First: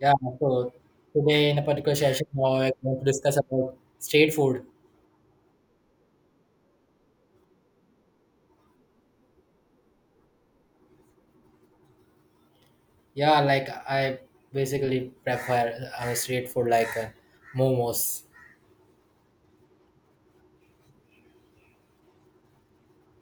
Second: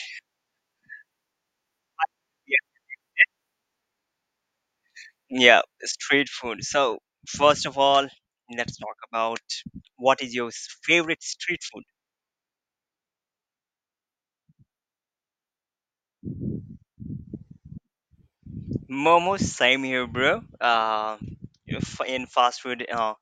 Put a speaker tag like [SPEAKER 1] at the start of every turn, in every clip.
[SPEAKER 1] Yeah, so today in a particular session, now
[SPEAKER 2] Yeah,
[SPEAKER 1] I'm going to discuss about street food.
[SPEAKER 2] yeah, street food. So, first of all, let's talk about what is your favorite street food?
[SPEAKER 1] Yeah, like I basically prefer our street food like momos.
[SPEAKER 2] Momos, same here, bro. In fast food,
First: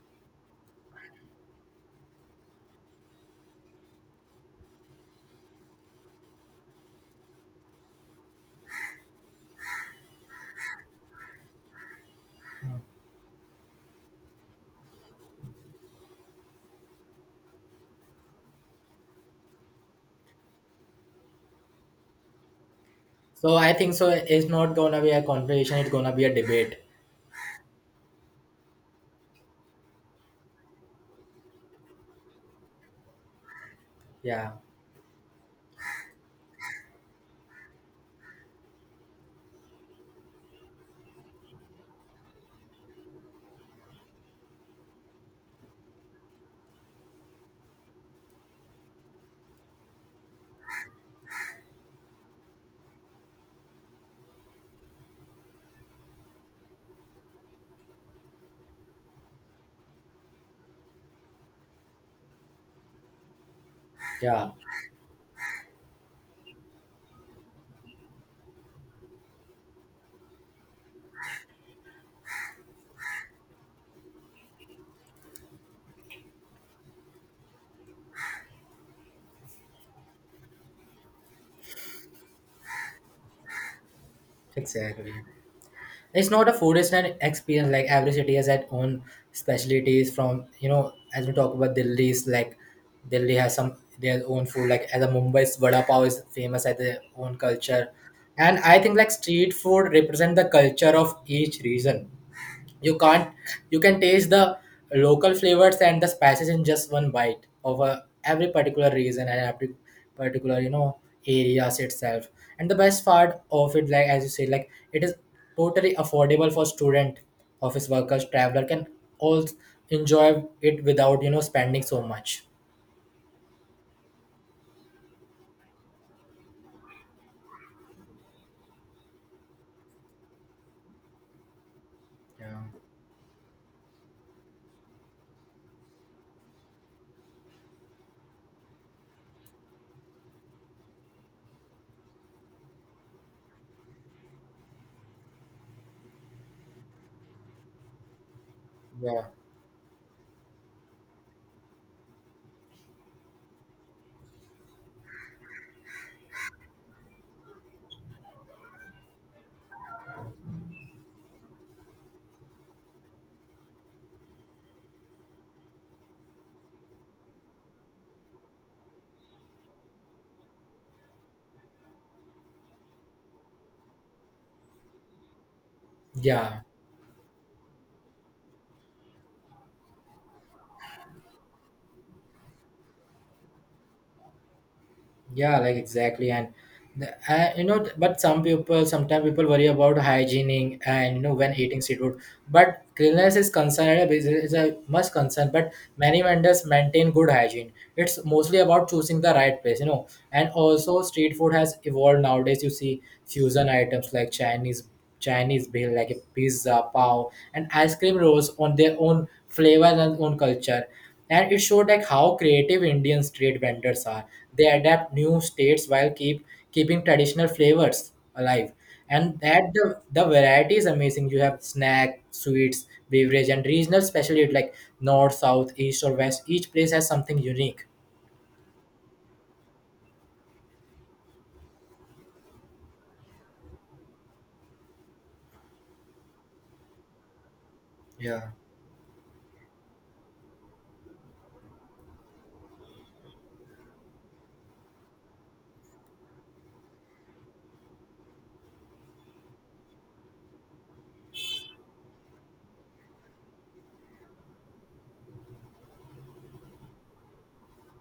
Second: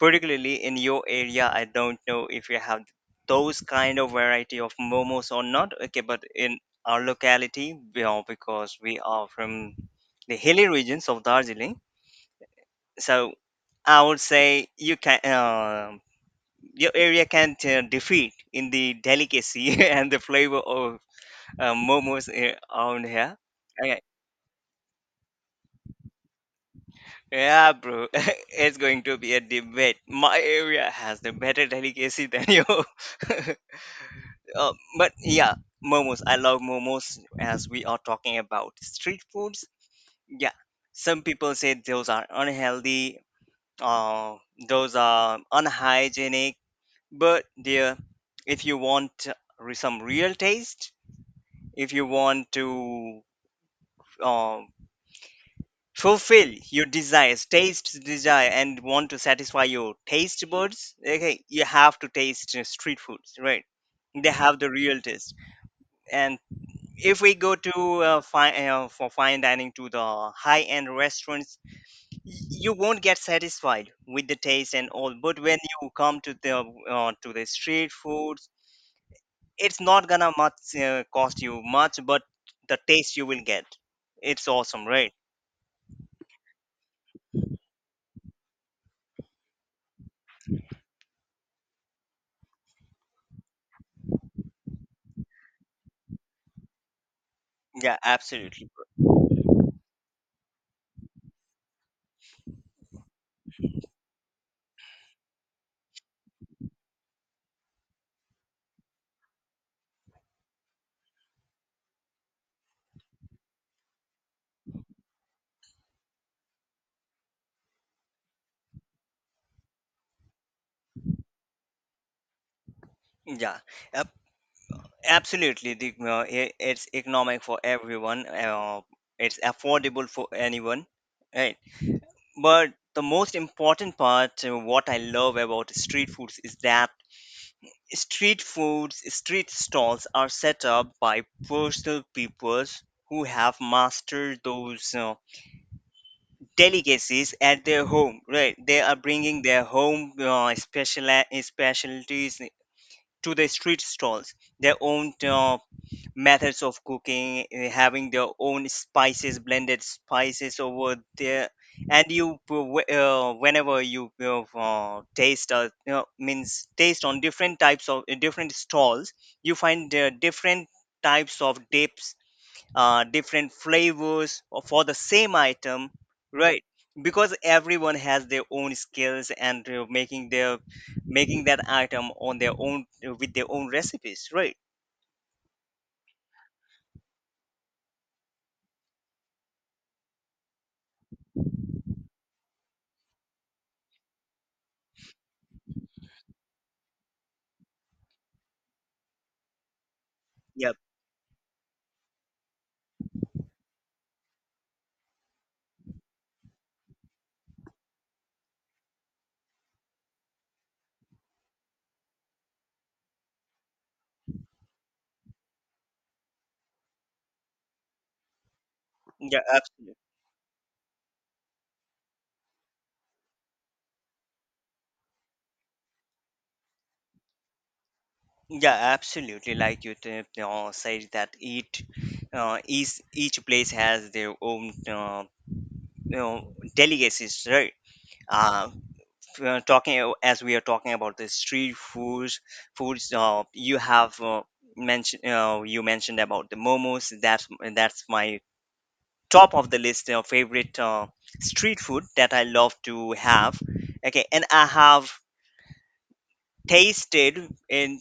[SPEAKER 2] particularly in your area, I don't know if you have those kind of variety of momos or not. Okay, but in our locality, you know, because we are from the hilly regions of Darjeeling, so I would say you can. Your area can't defeat in the delicacy and the flavor of momos around here.
[SPEAKER 1] So I think
[SPEAKER 2] Okay.
[SPEAKER 1] so. It's not gonna be a conversation. It's gonna be a debate.
[SPEAKER 2] Yeah, bro, it's going to be a debate. My area has the better delicacy than you.
[SPEAKER 1] Yeah,
[SPEAKER 2] But yeah, momos. I love momos as we are talking about street foods. Yeah, some people say those are unhealthy, uh, those are unhygienic. But dear, if you want some real taste, if you want to um, fulfill your desires, taste desire, and want to satisfy your taste buds, okay, you have to taste street foods, right? They
[SPEAKER 1] yeah,
[SPEAKER 2] have the real taste. And if we go to fine for fine dining to the high end restaurants, y- you won't get satisfied with the taste and all. But when you come to the street foods, it's not gonna much cost you much, but the taste you will get, it's awesome,
[SPEAKER 1] exactly.
[SPEAKER 2] right?
[SPEAKER 1] It's not a food, it's an experience. Like every city has its own specialties. From you know as we talk about Delhi's, like Delhi has some their own food, like as a Mumbai's vada pav is famous at their own culture.
[SPEAKER 2] Yeah,
[SPEAKER 1] And
[SPEAKER 2] absolutely.
[SPEAKER 1] I think like street food represent the culture of each region. You can't — you can taste the local flavors and the spices in just one bite of a every particular region and every particular areas itself. And the best part of it, like as you say, like it is totally affordable for student, office workers, traveler can all enjoy it without spending so much.
[SPEAKER 2] Yeah, ab- absolutely. It's economic for everyone. It's affordable for anyone, right?
[SPEAKER 1] Yeah,
[SPEAKER 2] But the most important part, what I love about street foods is that street foods, street stalls are set up by personal peoples who have mastered those delicacies at their home, right? They are
[SPEAKER 1] yeah,
[SPEAKER 2] bringing their home special specialties to the street stalls their own methods of cooking having their own spices blended spices over there and whenever you taste, means taste on different types of different stalls you find different types of dips different flavors or for the same item,
[SPEAKER 1] yeah.
[SPEAKER 2] right? Because everyone has their own skills and making their making that item on their own with their own recipes, right?
[SPEAKER 1] Yeah, like exactly, and the, but some people, sometimes people worry about hygiene, and you know when eating seafood. But cleanliness is concerned is a must concern. But many vendors maintain good hygiene. It's mostly about choosing the right place. And
[SPEAKER 2] Yep.
[SPEAKER 1] also, street food has evolved nowadays. You see fusion items like Chinese bill, like a pizza, pav, and ice cream rolls on their own flavor and own culture. And it showed like how creative Indian street vendors are. They adapt new states while keeping traditional flavors alive. And
[SPEAKER 2] Yeah,
[SPEAKER 1] that
[SPEAKER 2] absolutely.
[SPEAKER 1] the variety is amazing. You have snack, sweets, beverage, and regional specialty like north, south, east, or west. Each place has something unique.
[SPEAKER 2] Yeah, absolutely. Like you said that each place has their own you know delicacies, right?
[SPEAKER 1] Yeah.
[SPEAKER 2] Uh, talking as we are talking about the street foods foods you have mentioned you mentioned about the momos that's my top of the list favorite street food that I love to have. Okay, and I have tasted in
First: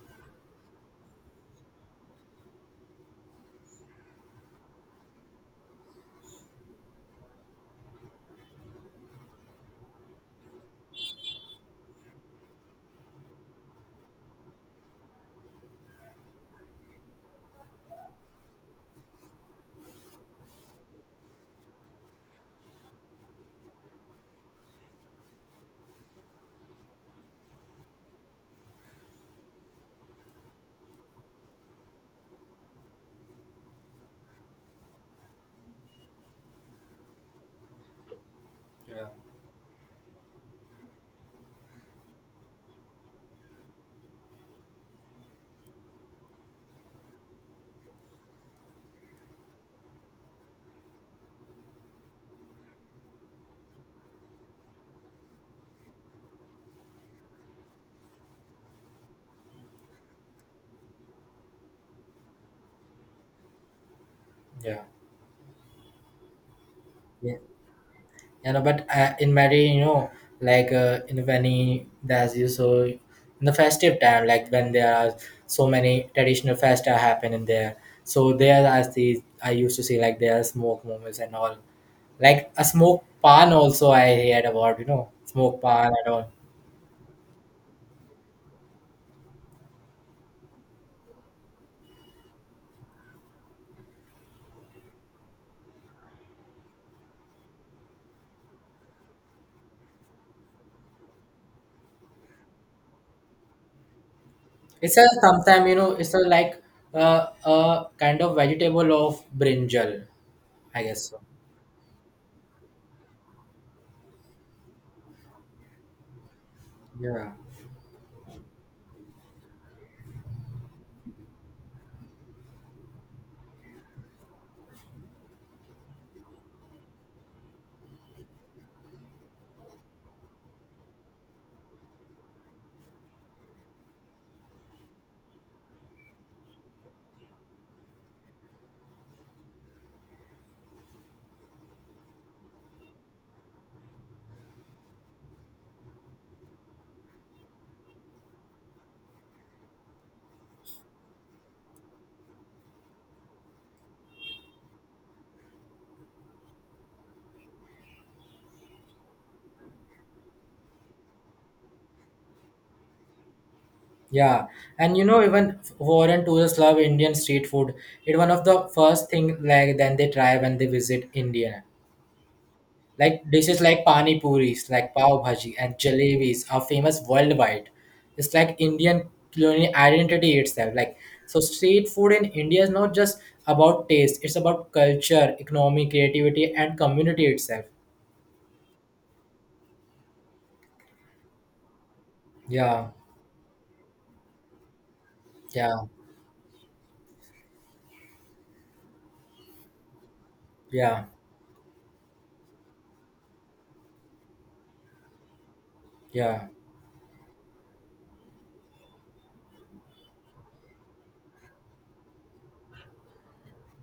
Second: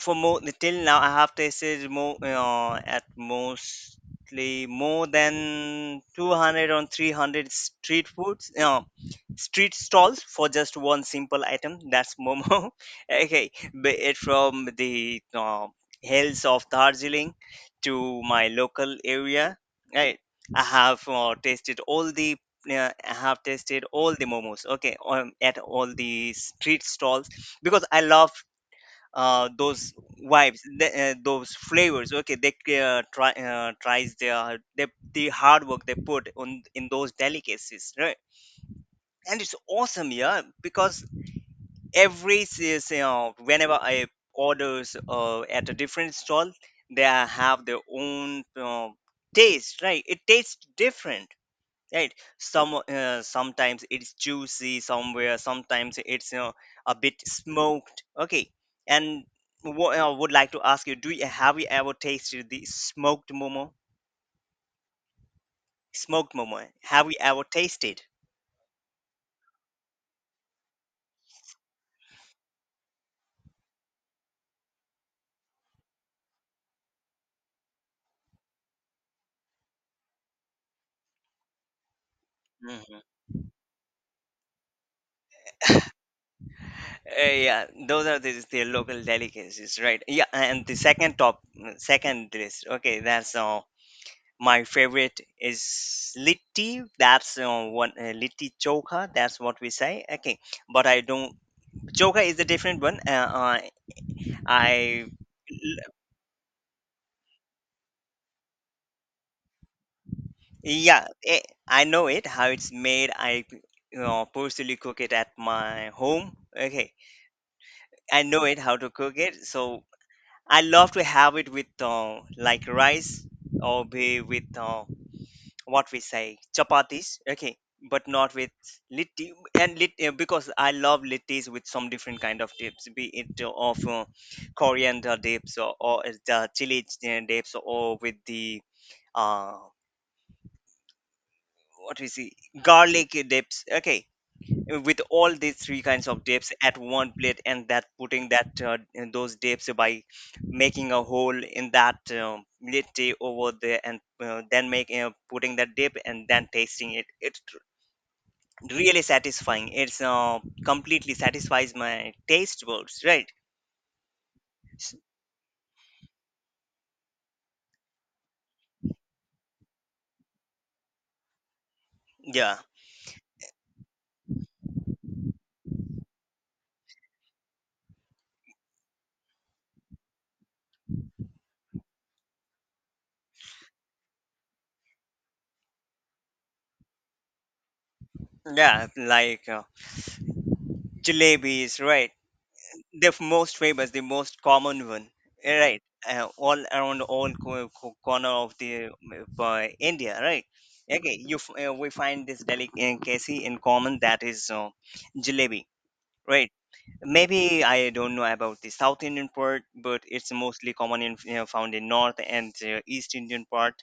[SPEAKER 2] for more till now, I have tasted more at mostly more than 200 or 300 street foods, street stalls for just one simple item. That's momo. Okay, be it from the hills of Darjeeling to my local area, right? I have tasted all the I have tasted all the momos. Okay, at all the street stalls because I love those vibes, those flavors. Okay, they try tries the hard work they put on in those delicacies, right? And it's awesome, yeah, because every you know whenever I orders at a different stall, they have their own taste, right? It tastes different, right? Sometimes it's juicy somewhere, sometimes it's you know a bit smoked. Okay, and what I would like to ask you, do you have you ever tasted the smoked momo?
[SPEAKER 1] Yeah,
[SPEAKER 2] Smoked momo, have you
[SPEAKER 1] yeah.
[SPEAKER 2] ever tasted?
[SPEAKER 1] You know, but in many, you know, like in many, there's you — so in the festive time, like when there are so many traditional festa happen in there, so there as the, I used to see like there are smoke moments and all, like a
[SPEAKER 2] Hmm.
[SPEAKER 1] smoke pan also I heard about, you know, smoke pan and all.
[SPEAKER 2] Yeah, those are the local delicacies, right? Yeah, and the second top, second list. Okay, that's my favorite is litti. That's one litti chokha. That's what we say. Okay, but I don't. Joker is a different one. Uh, uh,
[SPEAKER 1] It's a
[SPEAKER 2] I
[SPEAKER 1] sometime, you know, it's a like uh, a kind of vegetable of brinjal, I
[SPEAKER 2] yeah,
[SPEAKER 1] guess so,
[SPEAKER 2] I know it how it's made. I, you know, personally cook it at my home. Okay,
[SPEAKER 1] yeah.
[SPEAKER 2] I know it how to cook it. So I love to have it with like rice or be with what we say chapatis. Okay, but not with litti and lit because I love littis with some different kind of dips, be it of coriander dips, or the chili dips or with the uh what we see garlic dips. Okay, with all these three kinds of dips at one plate and that putting that in those dips by making a hole in that litti over there and then making putting that dip and then tasting it, it's really satisfying. It's completely satisfies my taste buds, right?
[SPEAKER 1] Yeah, and
[SPEAKER 2] S-
[SPEAKER 1] you know even foreign tourists love Indian street food. It's one of the first thing like then they try when they visit India.
[SPEAKER 2] yeah,
[SPEAKER 1] Like dishes like pani puris, like pav bhaji, and jalebis are famous worldwide. It's like Indian culinary identity itself. Like so, street food in India is not just about taste; it's about culture, economy, creativity, and community itself.
[SPEAKER 2] yeah, like jalebis, right?
[SPEAKER 1] Yeah,
[SPEAKER 2] The most famous, the most common one,
[SPEAKER 1] yeah,
[SPEAKER 2] right? All around all corner of the India, right?
[SPEAKER 1] yeah,
[SPEAKER 2] Okay, we find this delicacy in common, that is jalebi,
[SPEAKER 1] yeah,
[SPEAKER 2] right? Maybe I don't know about the South Indian part, but it's mostly common in, you know, found in North and East Indian part,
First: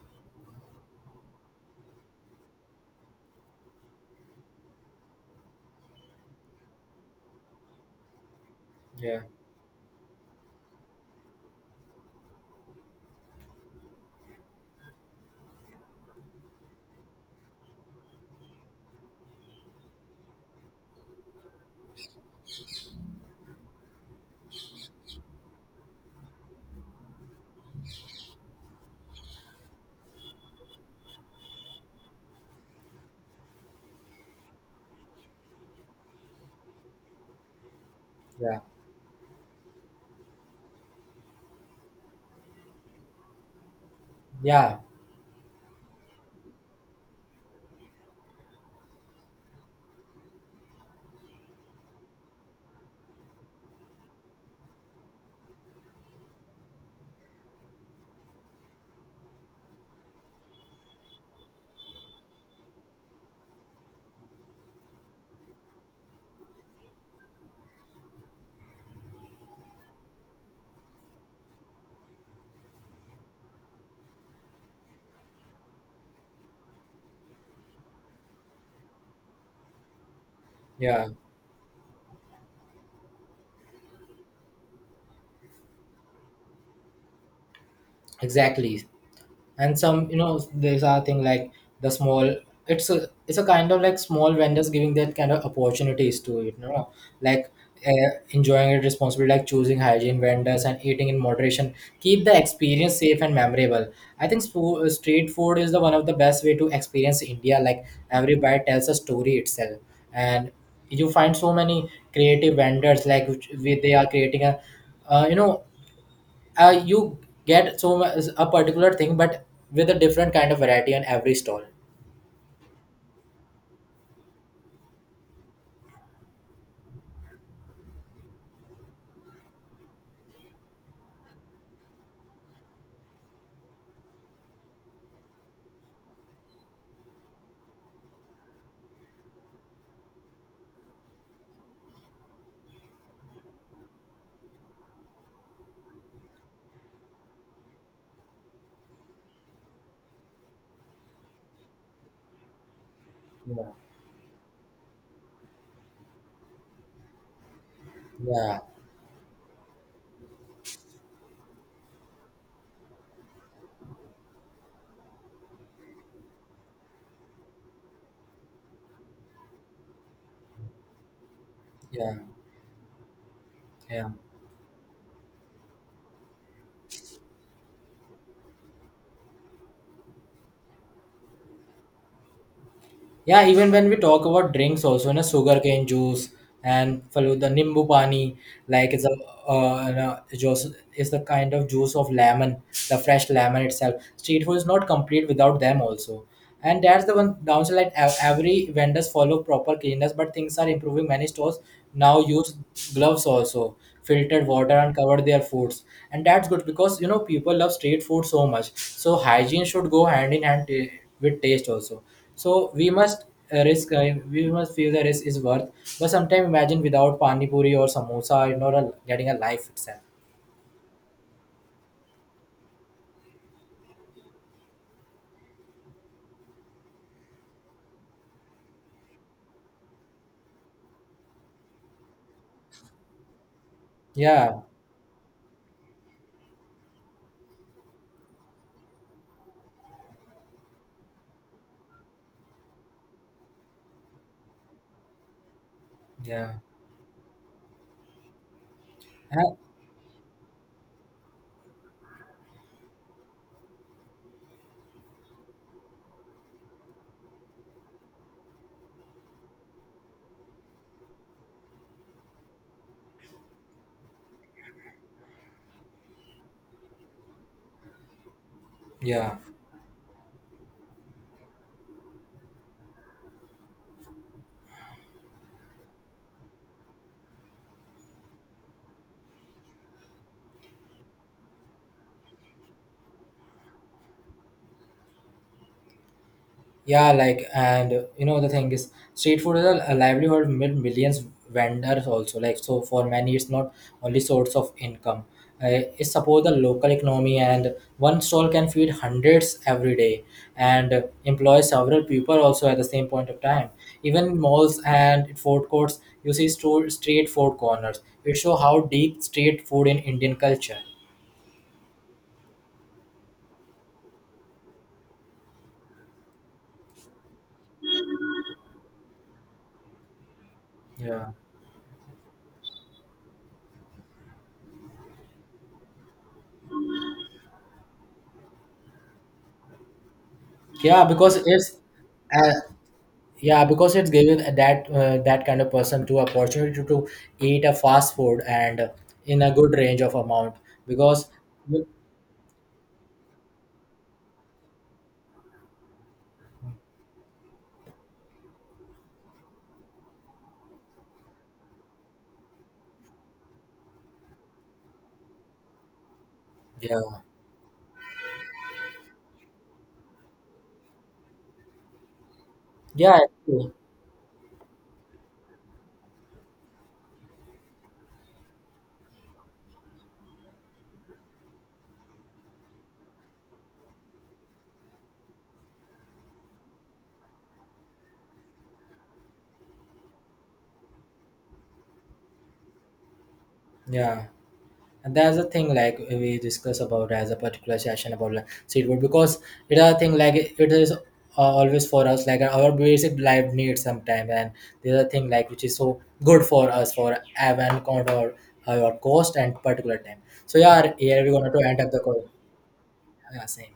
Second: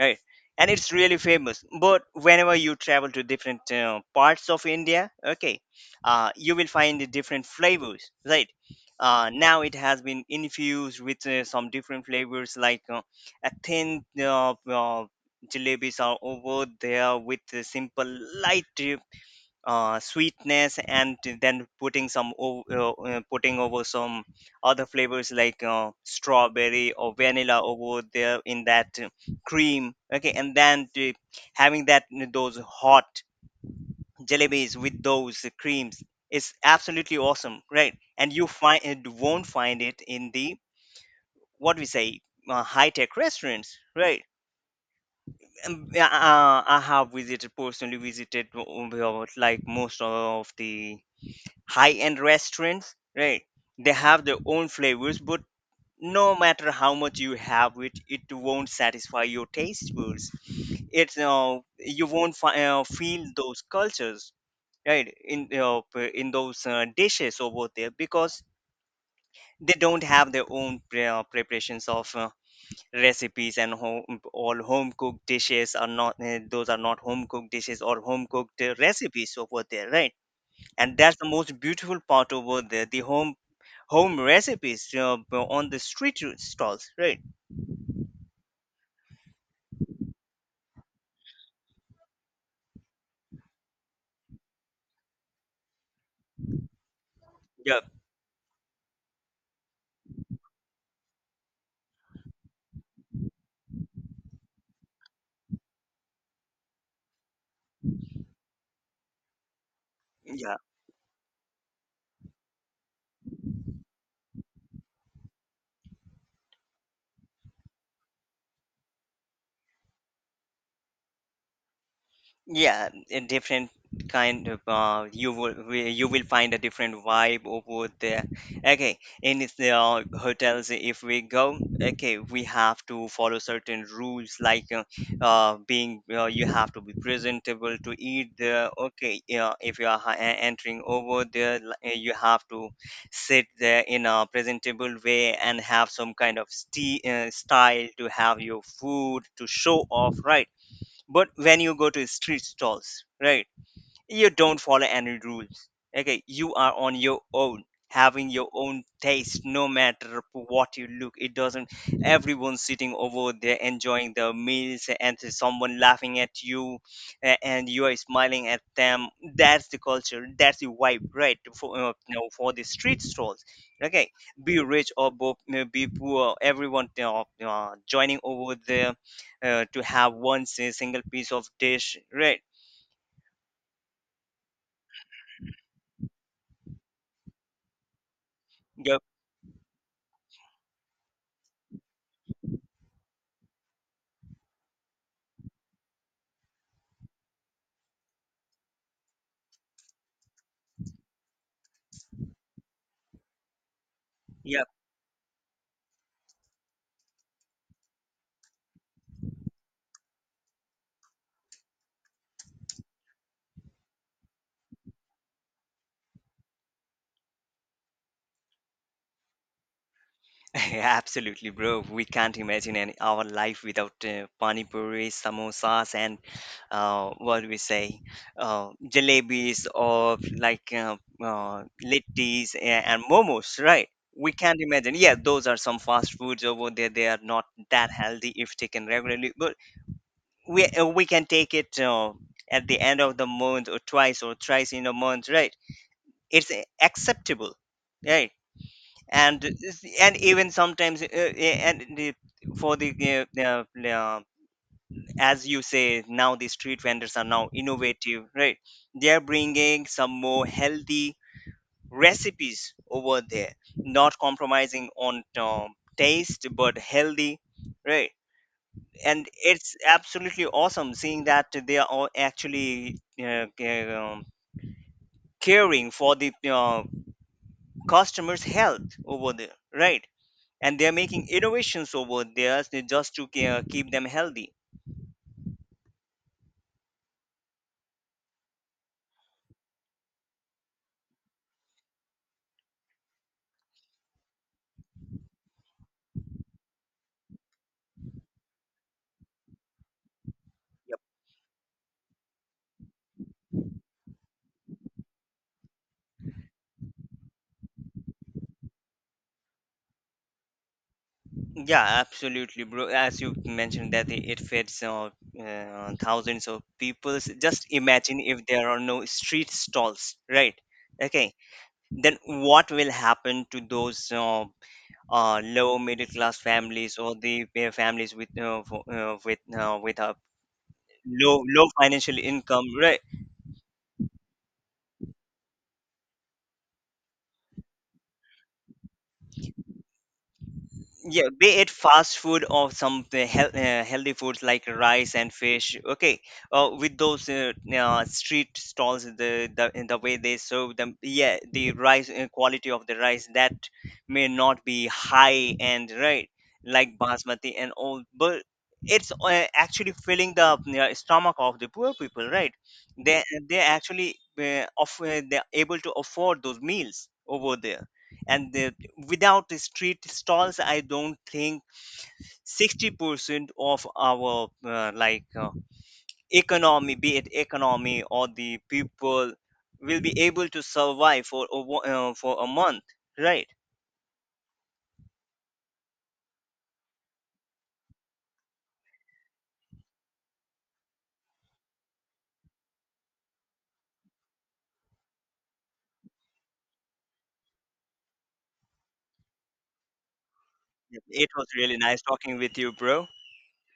[SPEAKER 2] right? And it's really famous. But whenever you travel to different parts of India, okay, you will find the different flavors, right?
[SPEAKER 1] yeah,
[SPEAKER 2] Now it has been infused with some different flavors like a thin jalebis are over there with the simple light sweetness and then putting some putting over some other flavors like strawberry or vanilla over there in that cream. Okay, and then having that those hot jalebis with those creams is absolutely awesome, right? And you
[SPEAKER 1] yeah,
[SPEAKER 2] find it, won't find it in the what we say high-tech restaurants, right?
[SPEAKER 1] yeah,
[SPEAKER 2] Yeah, I have visited, personally visited like most of the high-end restaurants, right? They have their own flavors, but no matter how much you have it, it won't satisfy your taste buds. It's you won't feel those cultures, right? In in those dishes over there because they don't have their own preparations of recipes and home, all home cooked dishes are not those are not home cooked dishes or home cooked recipes over there, right? And
[SPEAKER 1] yeah.
[SPEAKER 2] that's the most beautiful part over there, the home home recipes, you know, on the street stalls, right?
[SPEAKER 1] Exactly. And some, you know, there's a thing like the small — it's a kind of like small vendors giving that kind of opportunities to it, you know, like
[SPEAKER 2] Yeah,
[SPEAKER 1] enjoying it responsibly, like choosing hygiene vendors and eating in moderation, keep the experience safe and memorable. I think street food is the one of the best way to experience India, like every bite tells a story itself. And
[SPEAKER 2] yeah.
[SPEAKER 1] you find so many creative vendors, like which, they are creating a uh, you know you get so much a particular thing, but with a different kind of variety on every stall.
[SPEAKER 2] Yeah, a different kind of you will find a different vibe over there. Okay, in is the hotels, if we go, okay, we have to follow certain rules like being you have to be presentable to eat there. Okay, yeah, if you are entering over there, you have to sit there in a presentable way and have some kind of style to have your food to show off, right? But when you go to street stalls, right,
[SPEAKER 1] Yeah.
[SPEAKER 2] you don't follow any rules. Okay, you are on your own, having your
[SPEAKER 1] Yeah,
[SPEAKER 2] own taste. No matter what you look, it doesn't. Everyone's sitting over there enjoying their meals and there's someone laughing at you, and you are smiling at them. That's the culture, that's the vibe, right? For
[SPEAKER 1] yeah,
[SPEAKER 2] for the street stalls.
[SPEAKER 1] yeah.
[SPEAKER 2] Okay, be rich or you be poor, everyone, you know, joining over there to have one single piece of dish, right?
[SPEAKER 1] Yeah, even when we talk about drinks, also, na sugarcane juice and follow the nimbu pani, like it's a juice, is the kind of juice of lemon, the fresh lemon itself. Street food is not complete without them also, and that's the one downside. Like every vendors follow proper cleanliness, but things are improving. Many stores now use gloves also, filtered
[SPEAKER 2] Yeah.
[SPEAKER 1] water, and cover their foods, and that's good because people love street food so much. So hygiene should go hand in hand with taste also, so we must feel the risk is worth. But sometimes imagine without pani puri or samosa, you know, getting a life itself.
[SPEAKER 2] Absolutely, bro. We can't imagine any, our life without pani puri, samosas, and what do we say, jalebis, or like littis and momos, right? We
[SPEAKER 1] Yeah,
[SPEAKER 2] can't imagine. Yeah, those are some fast foods over there. They are not that healthy if taken regularly, but we can take it at the end of the month or twice or thrice in a month, right? It's
[SPEAKER 1] yeah.
[SPEAKER 2] acceptable, right? and
[SPEAKER 1] Uh,
[SPEAKER 2] is- and even sometimes and the, for the as you say, now the street vendors are now innovative, right? They are bringing some more healthy recipes over there, not compromising on taste, but healthy, right? And
[SPEAKER 1] yeah.
[SPEAKER 2] it's absolutely awesome seeing that they are all actually uh, ca- um, caring for the customers health over there, right? And they are making innovations over there just to keep them healthy.
[SPEAKER 1] Yeah, like, and the thing is, street food is a livelihood made millions vendors also. Like, so for many, it's not only source of income. It supports the local economy, and one stall can feed hundreds every day and
[SPEAKER 2] Yep.
[SPEAKER 1] employ several people also at the same point of time. Even malls and food courts, you see store, street food corners. It show how deep street food in Indian culture.
[SPEAKER 2] Yeah, absolutely, bro. As you mentioned that it fits thousands of people. So just imagine if there are no street stalls, right?
[SPEAKER 1] Yeah,
[SPEAKER 2] Okay, then what will happen to those low middle class families, or the families with with a
[SPEAKER 1] yeah, because
[SPEAKER 2] low low
[SPEAKER 1] it's
[SPEAKER 2] financial
[SPEAKER 1] uh,
[SPEAKER 2] income, right?
[SPEAKER 1] Yeah, because it's given that that kind of person to opportunity to, eat a fast food and in a good range of amount.
[SPEAKER 2] Yeah,
[SPEAKER 1] Because
[SPEAKER 2] be it fast food or some healthy foods like rice and fish. Okay, with those street stalls, the, in the way they serve them, yeah, the rice, quality of the rice that may not be high end, right? Like
[SPEAKER 1] yeah,
[SPEAKER 2] basmati and all, but it's actually filling the stomach of the poor people, right?
[SPEAKER 1] yeah,
[SPEAKER 2] They
[SPEAKER 1] true.
[SPEAKER 2] actually they're able to afford those meals over there, and the, without the street stalls, I don't think 60% of our economy, be it economy or the people, will be able to survive for a, for a month, right?
[SPEAKER 1] Yeah, and that's the thing, like we discuss about as a particular session about, like, seed food, because it is a thing like it is always for us, like our basic life needs sometimes. And there's a thing like which is so good for us for even count our cost and particular time. So yeah, here
[SPEAKER 2] It
[SPEAKER 1] we're
[SPEAKER 2] was
[SPEAKER 1] gonna to
[SPEAKER 2] really
[SPEAKER 1] end up the
[SPEAKER 2] nice
[SPEAKER 1] call.
[SPEAKER 2] talking with you, bro.
[SPEAKER 1] Yeah, same.